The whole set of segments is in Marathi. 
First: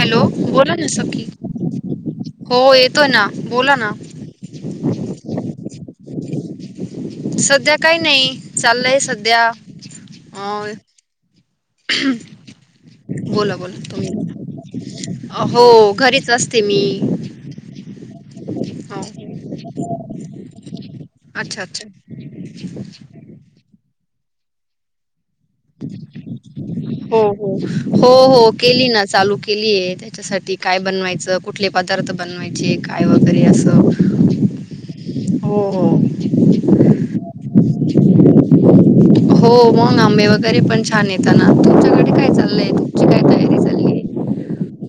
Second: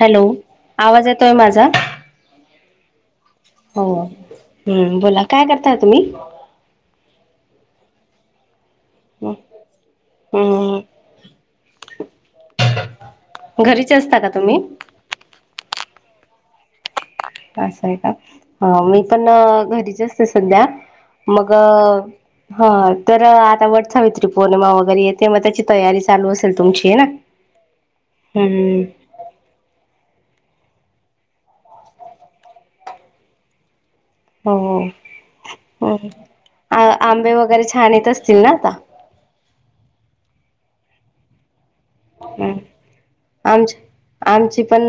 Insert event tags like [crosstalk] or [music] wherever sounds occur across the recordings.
हॅलो बोला ना आवाज सखी येतोय माझा. हो येतोय ना बोला हो, ना हम्म बोला काय करताय तुम्ही? सध्या काही नाही. चाललंय सध्या अ. हम्म हम. बोला-बोला घरीचे तुम्ही असता का बोला हो. घरीच असते मी. अस आहे का. ह हो मी पण घरीच असते सध्या. मग अच्छा अच्छा ह तर आता. सावित्री-पौर्णिमा वैगरे यते हो. हो. हो. हो हम्म केली ना चालू केलीय त्याच्यासाठी. काय बनवायचं. कुठले पदार्थ बनवायचे. काय वगैरे असं. हो हो. ह आंबे वगैरे छान येत असतील ना आता. हो मग आंबे वगैरे पण छान येत ना. हम् आमच्या चालली आहे आमची. पण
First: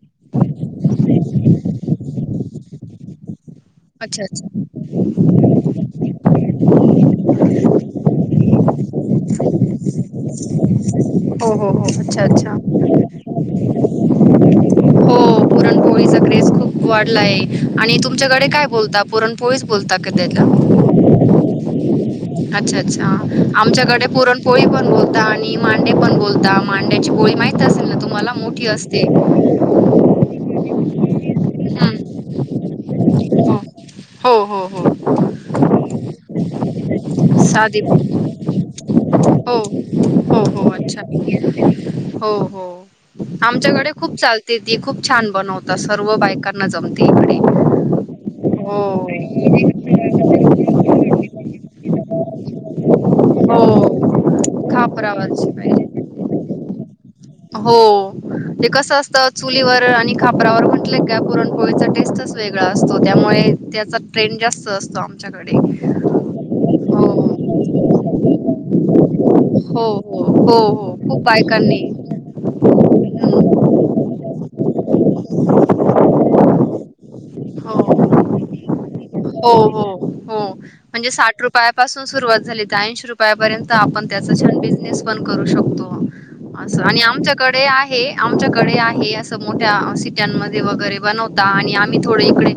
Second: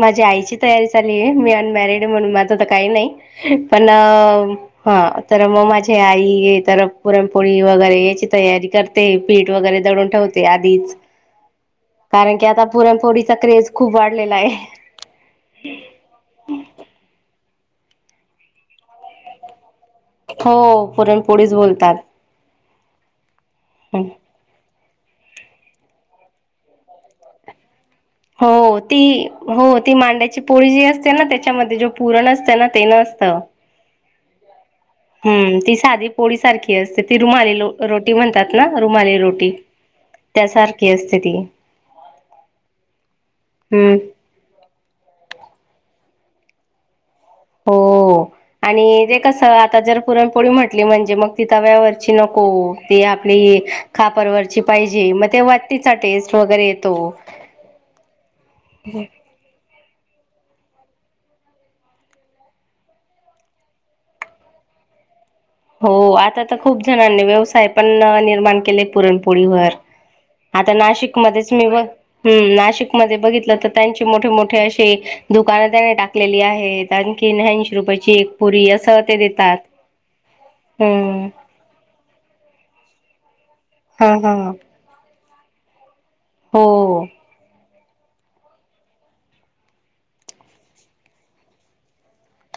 माझ्या आईची तयारी चाली आहे, मी अनमॅरिड म्हणून माझं तर काही नाही. पण अच्छा अच्छा हा तर मग माझे आई तर पुरणपोळी वगैरे तयारी करते पीठ वगैरे मळून ठेवते आधीच. हो हो हो अच्छा कारण की अच्छा, आता पुरणपोळीचा क्रेज खूप वाढलेला आहे हो पुरणपोळीचा क्रेस खूप वाढलाय. आणि तुमच्याकडे काय बोलता पुरणपोळीस. बोलता त्या हो पुरणपोळीच बोलतात अच्छा अच्छा आमच्याकडे पुरणपोळी पण ब [unintelligible] मां पण बोलता, मांड्याची पोळी माहित असेल ना त. हो ती हो ती मांड्याची पोळी जी असते. त्याना त्याच्यामध्ये जो हम्म पुूरण असतं ना ते नसत. हो. हो हो हो. हम् ती साधी पोळी सारखी असते. ती रुमाली साधी हो रोटी म्हणतात ना रुमाली रोटी हो हो त्यासारखी अच्छा, असते ती हो हो आमच्याकडे हम्म खूप चालते ती, खूप छान बनवत. र् व बायकांना जम हो आणि जे कस आता जर पुरणपोळी म्हटली म्हणजे, मग तिथ व्यावरची नक हो. त आपली हो खापरवरची पाहिजे मग ते खापरावरची पाहिजे. वत्तीचा टेस्ट वगैरे. तो. हो ते कस असत चुलीवर आणि खापरावर म्हटलं का पुरणपोळीचा टेस्टच वेगळा असतो त्यामुळे त्याचा ट्रेंड जास्त असतो आम हो आता तर खूप जणांनी व्यवसाय पण निर्माण केले हो, पुरणपोळीवर हो, हो, आता हो खूप नाशिकमध्ये बायकांनी. मध्ये हं, बघितलं तर त्यांचे मोठे मोठे अशी दुकानं त्याने टाकलेली आहेत अन कीन ऐंशी हो. रुपयाची एक पुळी असं ते हो देतात. हो हो म्हणजे हम्म साठ रुपयापासून सुरुवात झाली ऐंशी रुपयापर्यंत आपण हा त्याचा हा छान बिझनेस पण करू शकतो. हो असं आणि आमच्याकडे आहे. हे आमच्याकडे आहे असं मोठ्या सीट्यांमध्ये वगैरे बनवता आणि आम्ही थोडे इकडे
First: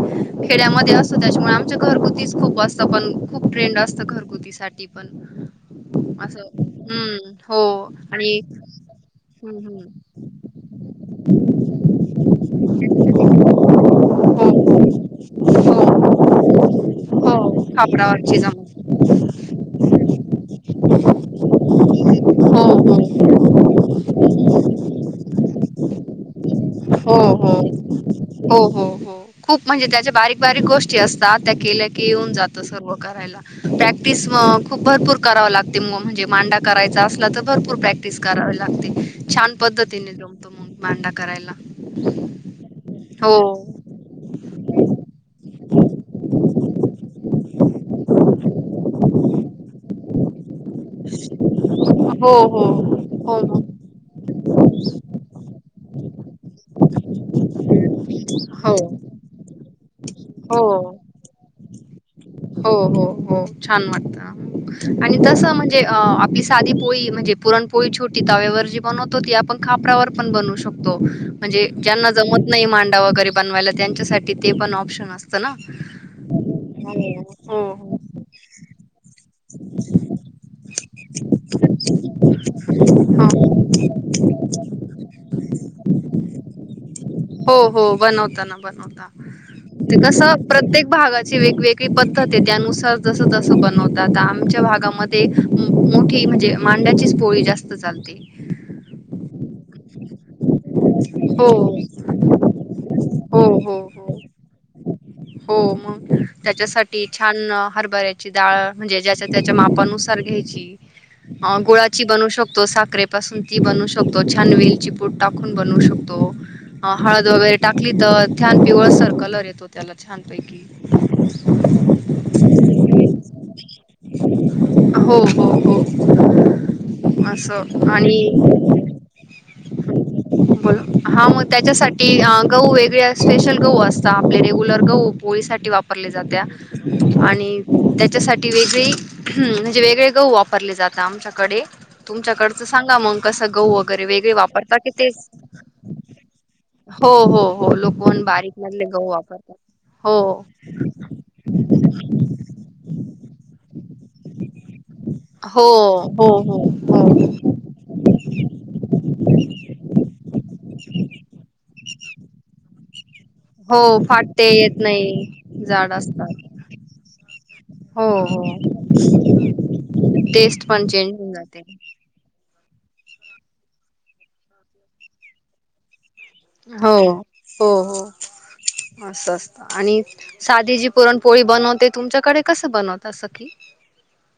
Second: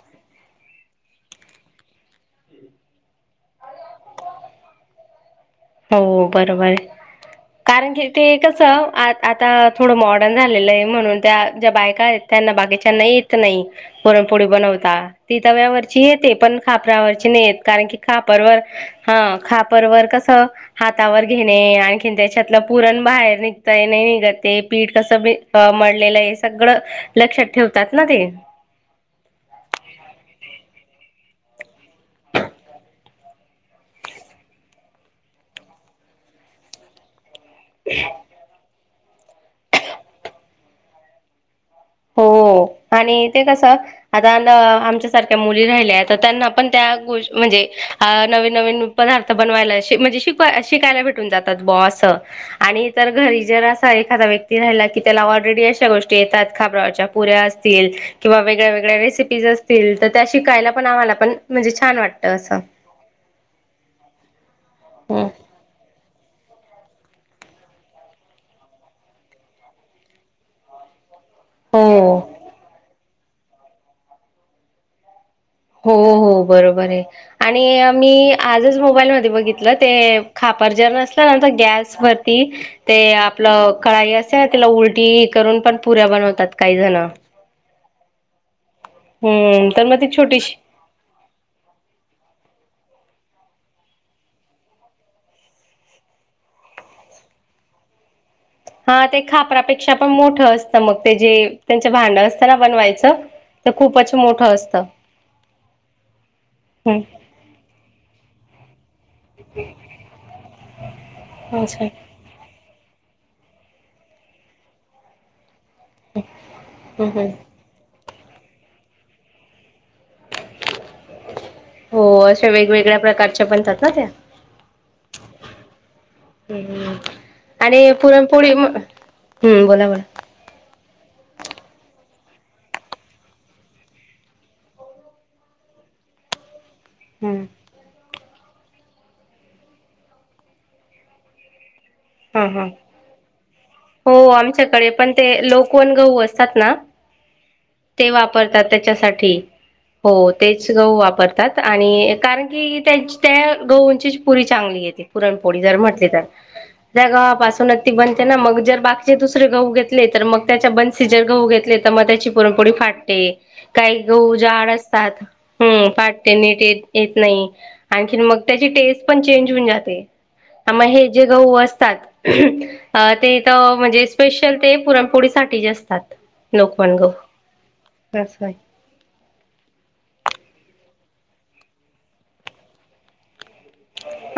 खेड्यामध्ये असतो त्याच्यामुळे आमच्या घरगुतीच खूप असतं पण खूप ट्रेंड असतं घरगुती साठी पण. हो असं बरोबरे हम्म हो कारण की ते आणि कस आ आता हम्म थोडं हम्म मॉडर्न झालेलंय म्हणून त्या ज्या बायका आहेत त्यांना बाकीच्यांना येत नाही पुरणपोळी हो बनवता ती तव्यावरची हो येते पण खापरावरची नाही येत हो कारण की खापरावरची खापरवर जमत ह खापरवर कसं हातावर घेणे आणखीन त्याच्यातलं हो पुरण हो बाहेर निघतय नाही निघते पीठ कसं ह मळलेलस. हो हो हो हो हो खूप म्हणजे त्याच्या बारीक बारीक गोष्टी ज्या असता त्या केल्या की येऊन जात सर्व करायला प्रॅक्टिस अ खूप भरपूर करावी लागते म म्हणजे मांडा करायचा असला त भरपूर प्रॅक्टिस करावे लागते. छान पद्धतीने जमतो मग मांडा करायला. हो आणि ते हो कस आता अ आमच्या सारख्या मुली राहिल्या तर त्यांना पण त्या गोष् म्हणजे अ नवीन नवीन पदार्थ बन बा अस हो हो आणि इतर घरी हो जर अस एखाद्या व्यक्ती राहीला की त्याला ऑलरेडी अशी गोष्टी येतात. खापरावरच्या पुऱ्या असतील मग किंवा वेगळ्यावेगळ्या हो रेसिपीज असतील तर त्या शिकायला हो आम्हाला पण छान वाटत. हो हो हो छान वाटत आणि तस म्हणजे आपली साधी पोळी म्हणजे पुरण पोळी छोटी तव्यावर जी बनवतो ती आपण खापरावर पण बनू शकतो. म्हणजे ज्यांना हो. जमत नाही मांडा वगैरे बनवायला त्यांच्यासाठी ते पण ऑप्शन अस हो हो बरोबर आहे. आणि हो. मी आजच मोबाईल ते खापर जर नसल्या नंतर गॅस वरती ते हां. आपलं कळाई असे तिला उलटी करून पण पुऱ्या बनवतात काही जण बनवताना हम्म तर ते मग ती कस छोटीशी प्रत्येक भागाची वेगवेगळी पद्धत आहे त्यानुसार तस तस बनवत आता आमच्या भागामध्ये मोठी म्हणजे मांड्याचीच पोळी जास्त चालते. हा ते खापरापेक्षा पण मोठं असत. मग ते जे हो. त्यांच भांड असतना बनवायचं हो, ते हो, खूपच हो. मोठं असतं. हो मग हम्म त्याच्यासाठी छान हरभऱ्या ची डाळ म्हणजे ज्याच्या त्याच्या मापानुसार घ्यायची अच्छा गुळाची बनवू शकतो साखरे बसून ती बनवू शकतो छान वेलची पूड टाकून बनवू शकतो हम्म हळद हम्म. वगैरे टाकली तर छान पिवळ सर कलर येतो त्याला छानपैकी हो अशा वेगवेगळ्या प्रकारच्या बनतात ना त्या हो हो हो अस आणि पुरणपोळी म हम्म बोला बोला बोल हा मग त्याच्यासाठी गहू वेगळया स्पेशल गहू असतात आपले रेगु लर्ग पोळी साठी वापरल्या जात्या. हम्म आणि त्या त्याच्यासाठी वेगळी हम्म म्हणजे वेगळे गहू वापरले जातात आमच्याकडे हा तुमच्याकडचं हा. सांगा मग कस गहू वगैरे हो वेगळे वापरता की आमच्याकडे पण तेच, ते लोकवन गहू असतात ना हो हो हो ते लोकवण वापरतात बारीकमधले गहू त्याच्यासाठी. वापरत. हो तेच गहू वापरतात आणि कारण की त्या गहूंची पुरी चांगली येते पुरणपोळी हो जर म्हटली तर हो हो हो [unintelligible] बनते ना मग जर बाकीचे दुसरे गहू घेतले तर मग त्याच्या बनसी जर गहू घेतले. तर मग त्याची पुरणपोळी फाटते. हो काही गहू फाटते जाड येत असतात नाही ह जाड फाटते असतात नीट येत नाही हो आणखी मग हो त्याची टेस्ट पण चेंज होऊन जाते टेस्ट मग पण हे चेंज जे होऊन गहू जाते असते. अ ते तर म्हणजे स्पेशल ते पुरणपोळी साठी जे असतात. हो लोकवन गहू हो हो असं आहे अस आणि साधी जी पुरणपोळी बनवते तुमच्याकडे कस बनवत असती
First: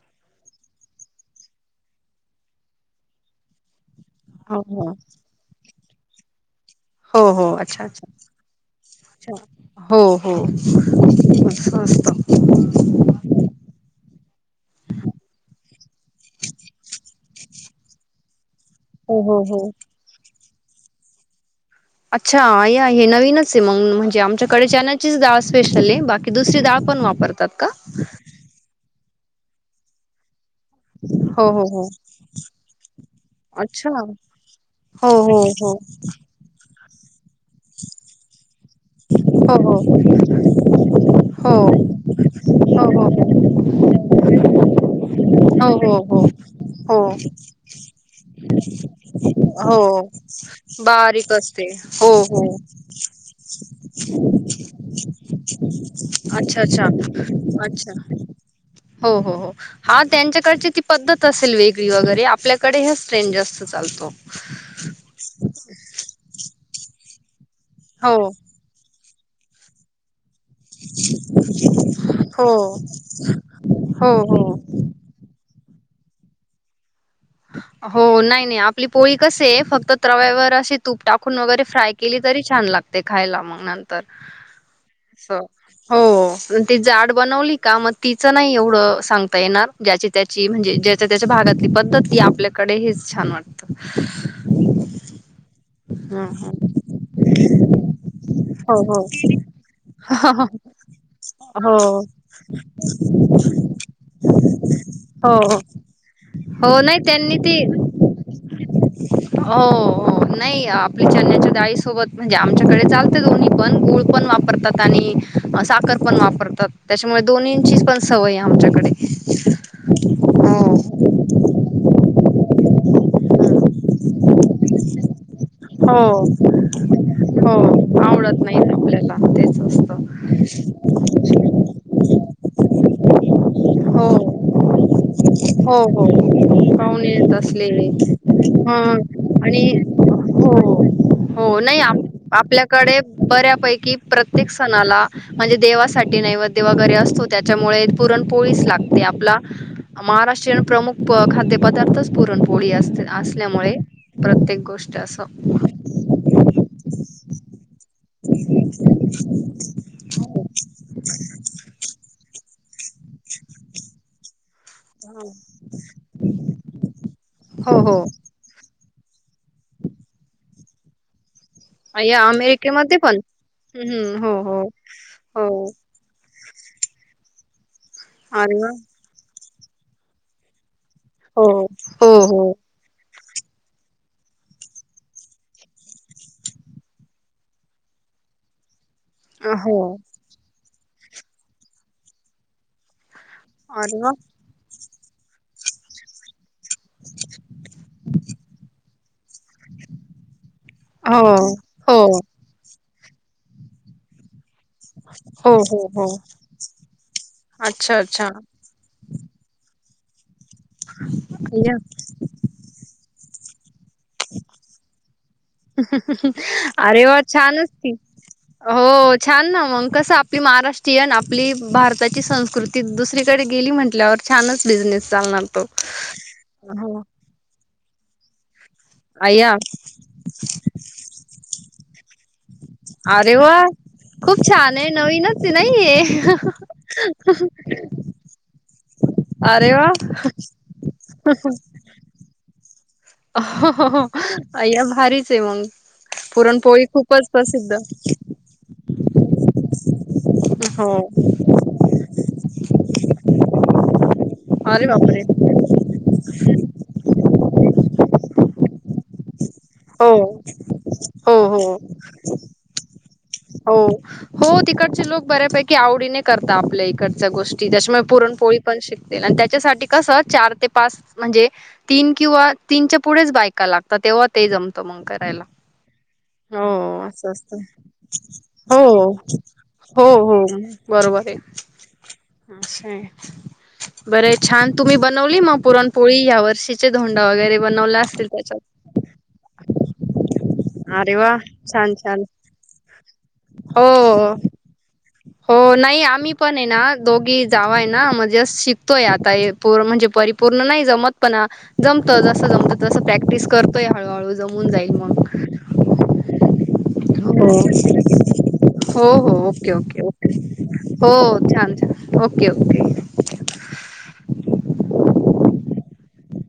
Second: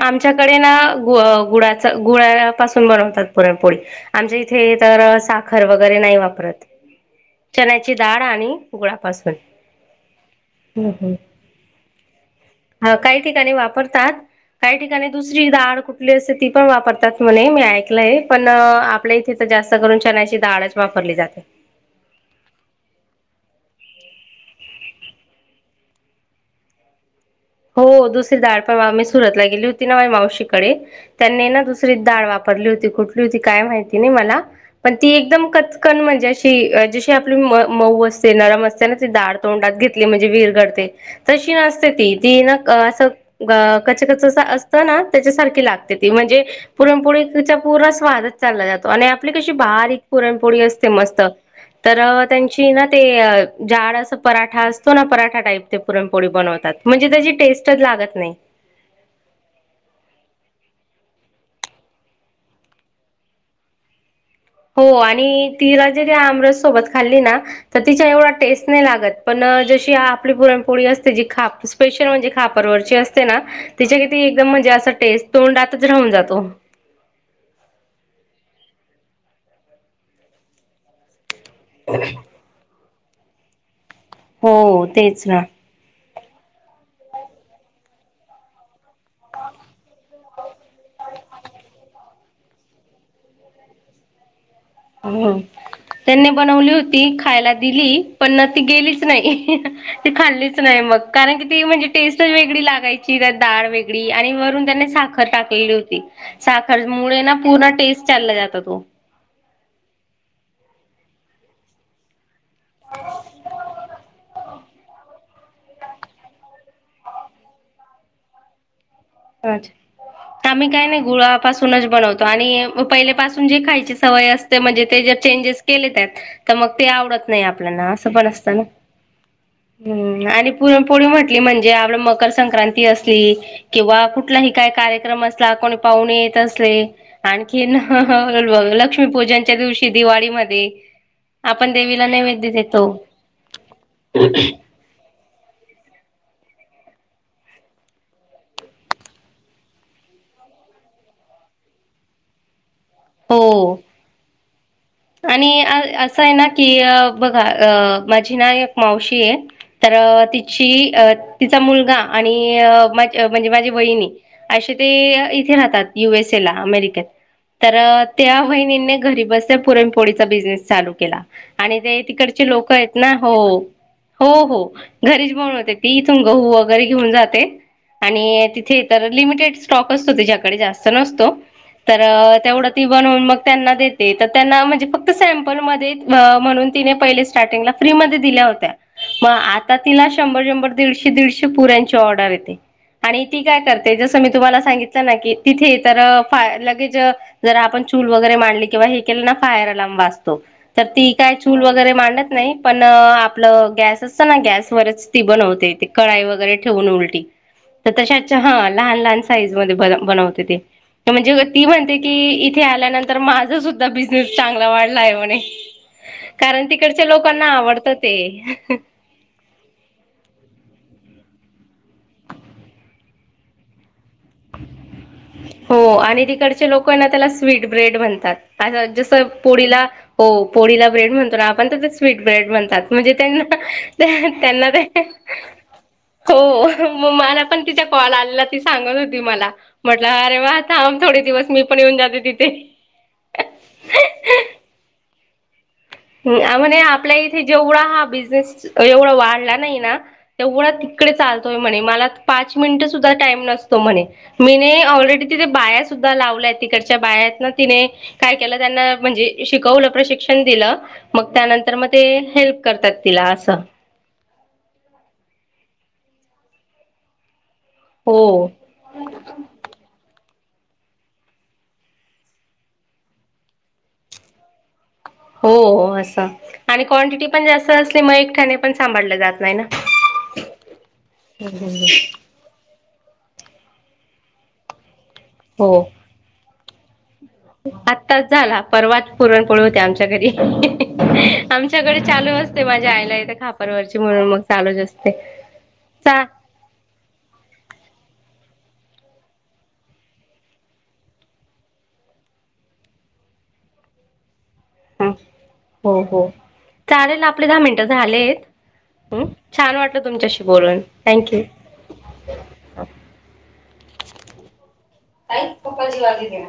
आमच्याकडे ना गु गुळाच गुळा पाासून बनवतात पुरणपोळी. आमच्या हो इथे हो तर साखर वगैर वगैरे नाही वापरत. हो हो अच्छा चण्याची डाळ आणि गुळापासून अच्छा हो हो हम्म हम्म मस्त हा काही ठिकाणी वापरतात काही ठिकाणी दुसरी डाळ कुठली असेल ती पण वापरतात. म्हणे मी ऐकलंय पण न.. आपल्या हो इथे हो तर हो. जास्त करून चण्याची डाळच वापरली जाते अच्छा आहे आहे नवीनच आहे मग म्हणजे आमच्याकडे चन्याचीच डाळ स्पेशल आहे बाकी दुसरी डाळ पण वापरते हो दुसरी दाड पण आम्हीच सुरतला गेली होती ना मावशी कडे त्यांनी हाय हो ना हो हो दुसरीच डाळ वापरली होती कुठली अच्छा माहिती नाही मला. पण ती हो हो एकदम हो कचकन म्हणजे अशी.. जशी म.. मऊ असे नरमच चन्याची दाळ हो तोंडात घेतली म्हणजे विरघळते तशी हो हो नसते ती ग. हो अस हो ग.. कच कच असतं ना त्याच्यासारखी हो लागते ती हो हो म्हणजे हो पुरणपोळीचा पुरा स्वादच चालला जातो आणि आपली कशी बारीक हो पुरणपोळी असते मस्त बारीक असते तर हो हो त्यांची ना ते जाड असं पराठा असतो ना पराठा टाईप ते पुरणपोळी अच्छा बनवतात अच्छा म्हणजे त्याची टेस्टच अच्छा लागत नाही हो हो हो हा त्यांच्याकडची ती पद्धत असेल वेगळी वगैरे आपल्याकडे हेच ट्रेन जास्त चालतो हो आणि तिला जरी आमरस सोबत खाल्ली ना तर तिच्या हो एवढा टेस्ट नाही लागत पण. जशी आप आपली पुरणपोळी असते जी खा.. स्पेशल म्हणजे हो खापरची असते ना त्याच्या हो कि एकदम हो म्हणजे अस टेस्ट तोंडात तच राऊून जातो हो नाही नाही आपली पोळी कसे आहे फक्त त् तव्यावर अशी तूप टाक खून वगैरे फाय केली तरी छान लागते ते खायला मग नंतर तर. हो तेच च.. ना. हो च.. ती जाड बनवली का मग तिचं नाही एवढं सांगता येणार ज्याची त्याची म्हणजे ज्याच्या त्याच्या भागातली पद्धत ती आपल्याकडे हिच छान वाटत हं.. त्यांनी हम्म बनवली होती खायला दिली पण ती हो हो गेलीच नाही ती खाल्लीच नाही मग कारण की ती हो म्हणजे टेस्टच वेगळी लागायची त्यात डाळ वेगळी आणि वरून त्यानी साखर हो हो टाकलेली होती हो, साखर नाही न हाय ना त्यांनी ती पूर्ण टेस्ट चालला जातो तो हो हो हो हो नाही आपली चन्याच्या डाळीसोबत म्हणजे आमच्याकडे चालतं दोन्ही पण गूळ पण वापरतात आणि साखर पण वापरतात त्याच्यामुळे दोन्हींचीच पण सवय आमच्याकडे हो अच्छा आम्ही काही नाही गुळापासूनच बनवतो आणि पहिले पासून जे खायची सवय असते म्हणजे ते जे चेंजेस केले त्यात तर मग आवडत नाही हो आपल्याना अस पण आवडत असतं नाही ना आपल्याला तेच असत हं आणि पुरणपोळी म्हटली म्हणजे आणि मकर संक्रांती अस ते किंवा हो कुठलाही काय कार्यक्रम असला कोणी हो हो पाहुणे येत असले पाहुणे येत आणखी असले हं हं ह लक्ष्मीपूजनच्या आणि दिवशी हो दिवाळीमध्ये हो आपण नाही आप देवीला नैवेद्य देतो. आपल्याकडे बऱ्यापैकी ख. ख. प्रत्येक सणाला म्हणजे देवासाठी नैवेद्य वगैरे असतो त्याच्यामुळे पुरण पोळीच लागते आपला महाराष्ट्रीयन प्रमुख खाद्यपदार्थच पुरणपोळी असते असल्यामुळे हो प्रत्येक गोष्ट असं आणि असं आहे ना की बघा अ माझी ना एक मावशी आहे तर तिची अ तिचा मुलगा आणि म्हणजे माझी बहिणी असे ते इथे राहतात युएस ए ला अमेरिकेत तर हो हो त्या वहिणीने घरी बस पुरणपोळीचा बिझनेस चालू केला आणि ते या तिकडचे लोक आहेत अमेरिकेमध्ये ना पण हो हो हो घरीच बन हो होते ती इथून गहू वगैरे घेऊन जाते आणि अरे वा तिथे तर लिमिटेड स्टॉक असतो त्याच्याकडे जास्त नसतो हो तर हो हो तेवढं ती बनवून मग त्यांना देते तर त्यांना म्हणजे फक्त सॅम्पलमध्ये म्हणून तिने पहिले स्टार्टिंगला फ्री म दिल्या होत्या मग आता हो तिला शंभर शंभर दीडशे दीडशे पुऱ्यांची ऑर्डर येते आणि ती काय करते अरे वा जसं मी तुम्हाला सांगित की तिथे तर फय र के ना [unintelligible] तर ती हो काय चूल वगैरे हो मांडत नाही पण आपलं गॅस असत, ना गॅस चुलीवरचं ती हो बनवते हो हो कडई वगैरे ठेवून उलटी तर अच्छा अच्छा तशा हा लहान लहान साईज म बनवते ते म्हणजे, ती या म्हणते की इथे आल्यानंतर माझं सुद्धा बिझनेस चांगला वाढला आहे म्हणे. कारण अरे तिकडच्या वा लोकांना छानच! की आवडतं ते. हो, छान ना मंग कस आपली महाराष्ट्रीयन आप आपली भारताची संस्कृती दुसरीकडे गेली म्हटल्यावर, छानच बिझनेस चालणार तो हो आणि तिकडचे लोक ना त्याला स्वीट ब्रेड बनतात. आ जस अय्या पोळीला हो पोळीला ब्रेड म्हणत आपण ते स्वीट ब्रेड म्हण म्हणजे अरे वा त्यां खूप त्यांना छान आहे नवीनच नाहीये हो मग मला पण तिचा कॉल आला ती सांगत हो अरे वा म्हटलं अरे! वा थ थोडे दिवस मी पण येऊन जाते. तिथे [inaudible] अ अय्या! भारी. [unintelligible] ह म्हणे आपल्या इथे जेवढा हा बिझनेस एवढा वा नाही ना तेवढ हो तिकडे चालतोय म्हणे, मला पाच मिनिट सुद्धा टाईम नसतो म्हणे, मी अरे बापरे ऑलरेडी तिथे बाया सुद्धा लावल्याय तिकडच्या बायात तिने काय केलं त्यांना म्हणजे, शिकवलं हो प्रशिक्षण दिलं. मग हो त्यानंतर हो मग ते हेल्प करतात. तिला असं हो हो तिकडचे लोक बऱ्यापैकी आवडीने करता आपल्या इकडच्या गोष्टी त्याच्यामुळे हो पुरणपोळी पण शिकते, आणि त्याच्यासाठी कसं चार ते पाच म्हणजे तीन किंवा तीनच्या पुढेच बायका लागतात, तेव्हा ते जम हो असं आणि हो क्वाटिटी असं पण असतं जास्त अस हो हो हो बरोबर आहे. [unintelligible] बरे छान! तुम्ही, बनवली म हो पुरणपोळी या वर्षी. आत्ताच झाला परवाच पुरणपोळी होते, आमच्या घरी, अरे वा छान आमच्याकडे छान चालू असते माझी जायला येते खापर वरची म्हणलं, हो मग चालूच असते. हो नाही चा आम्ही पण आहे, ना दोघी जावा हाय ना म्हणजे शिक तोय. आता म्हणजे परिपूर्ण नाही जमत, पण जमत. जस जमत तस प्रॅक्टिस करतोय हळूहळू. जमून जाईल हं, मग हो हो चालेल आपले हो. दहा मिनटं झालेत हं, हो. छान ओके-ओके. वाटलं तुमच्याशी बोलून हो थँक्यू छान-छान ओके-ओके. आई पप्पा जेवायला गेले